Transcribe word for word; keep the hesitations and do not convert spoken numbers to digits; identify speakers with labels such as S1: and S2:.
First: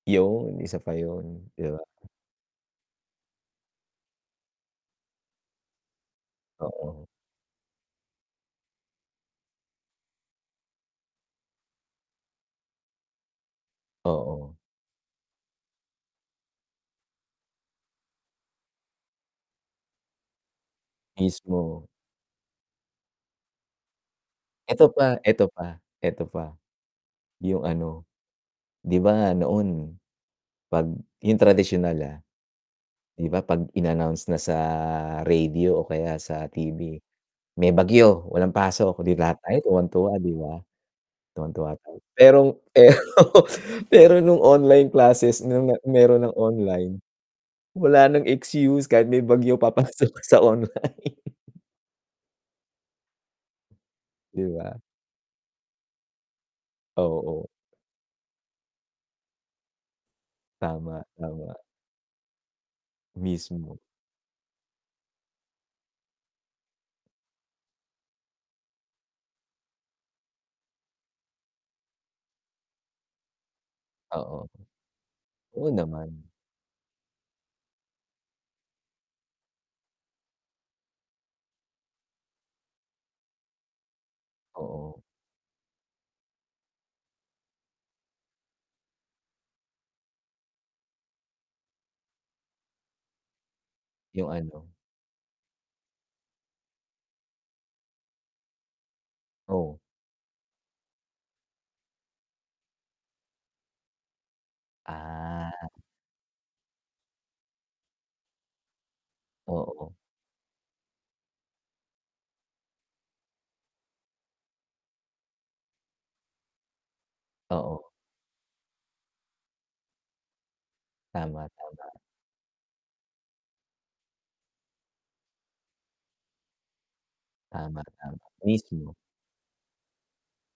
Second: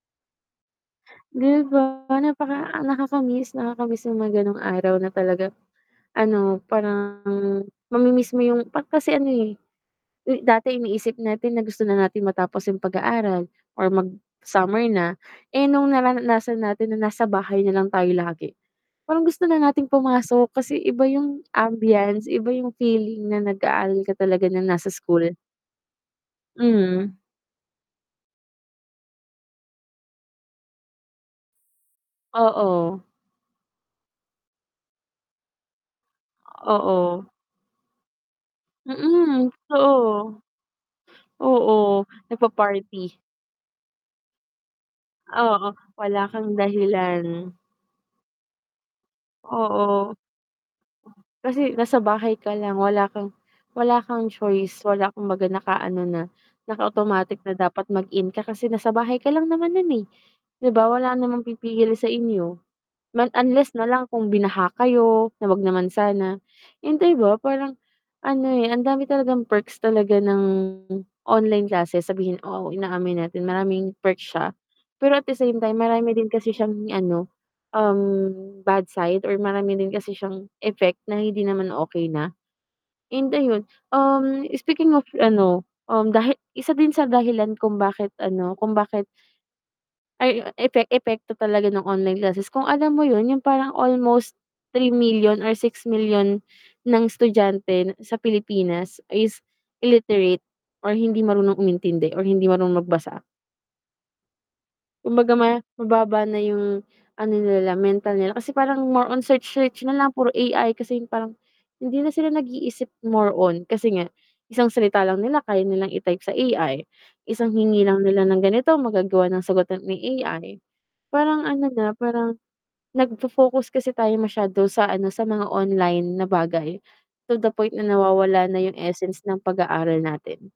S1: Yun, isa pa yun,
S2: 'Di
S1: di ba?
S2: ba? napaka nakaka-miss nakaka-miss yung mga ganong araw na talagang, ano,
S1: Oo.
S2: parang mami-miss mo yung pag kasi ano eh, dati iniisip natin na gusto na natin matapos yung pag-aaral or
S1: Oo.
S2: mag-summer na, eh, nung nararanasan natin na nasa bahay nalang tayo lagi, parang gusto na nating pumasok kasi iba yung
S1: Mismo.
S2: ambiance iba yung feeling na nag-aaral ka talaga nang nasa
S1: Eto pa
S2: school.
S1: eto pa eto pa,
S2: Mhm.
S1: yung ano, 'di ba noon, 'pag yung tradisyunal ah.
S2: Oo.
S1: Di ba 'pag in-announce na sa radio o kaya sa T-V,
S2: Oo.
S1: may bagyo, walang pasok, eh, di lahat
S2: Mm,
S1: tayo tuwang-tuwa 'di
S2: totoo.
S1: ba? Tuwang-tuwa tayo,
S2: Oo,
S1: pero
S2: nagpa-party.
S1: pero nung online classes
S2: Oo,
S1: nung meron
S2: wala
S1: nang
S2: kang
S1: online,
S2: dahilan.
S1: wala ng excuse, kahit may bagyo papasok
S2: Oo.
S1: ka sa online.
S2: Kasi nasa bahay ka lang, wala kang wala kang
S1: Di
S2: choice,
S1: ba?
S2: wala kang 'baga naka-ano na, naka-automatic
S1: Oo.
S2: na dapat mag-in ka kasi nasa bahay ka lang naman nun eh. Di ba
S1: Tama,
S2: wala namang
S1: tama.
S2: pipigil sa inyo, mas unless
S1: Mismo.
S2: nalang kung binaha kayo, na wag naman sana, yung di ba parang, ano eh, ang dami talagang perks talaga ng online classes, sabihin ko, Oo, inaamin natin maraming perks
S1: Oo.
S2: siya, pero at the same
S1: Oo
S2: time
S1: naman.
S2: marami din kasi siyang ano, um, bad side or marami din kasi siyang effect na hindi naman okey na. And ayun, um, speaking
S1: Oo.
S2: of ano, um, dahil isa din sa dahilan kung bakit ano kung bakit ay yu epe epekto talaga ng online classes, kung alam mo yun yung parang
S1: Yung
S2: almost
S1: ano?
S2: three million million or six million million ng estudyante sa Pilipinas is
S1: Oo.
S2: illiterate or hindi marunong umintindi or hindi marunong magbasa. Kumbaga ma
S1: Ah.
S2: mababa na yung ano nila mental nila kasi parang more on search-search
S1: Oo.
S2: na lang puro A-I kasi parang hindi na sila nag-iisip more on kasi nga, isang salita lang nila kaya nilang i-type sa A-I isang hingi
S1: Oo.
S2: lang nila ng ganito, magagawa ng sagutan ni A-I
S1: Tama,
S2: parang ano
S1: tama.
S2: na parang, nagfo-focus kasi tayo masyado sa ano sa mga online na bagay, to the point
S1: Tama,
S2: na
S1: tama.
S2: nawawala na yung
S1: Mismo.
S2: essence ng pag-aaral natin.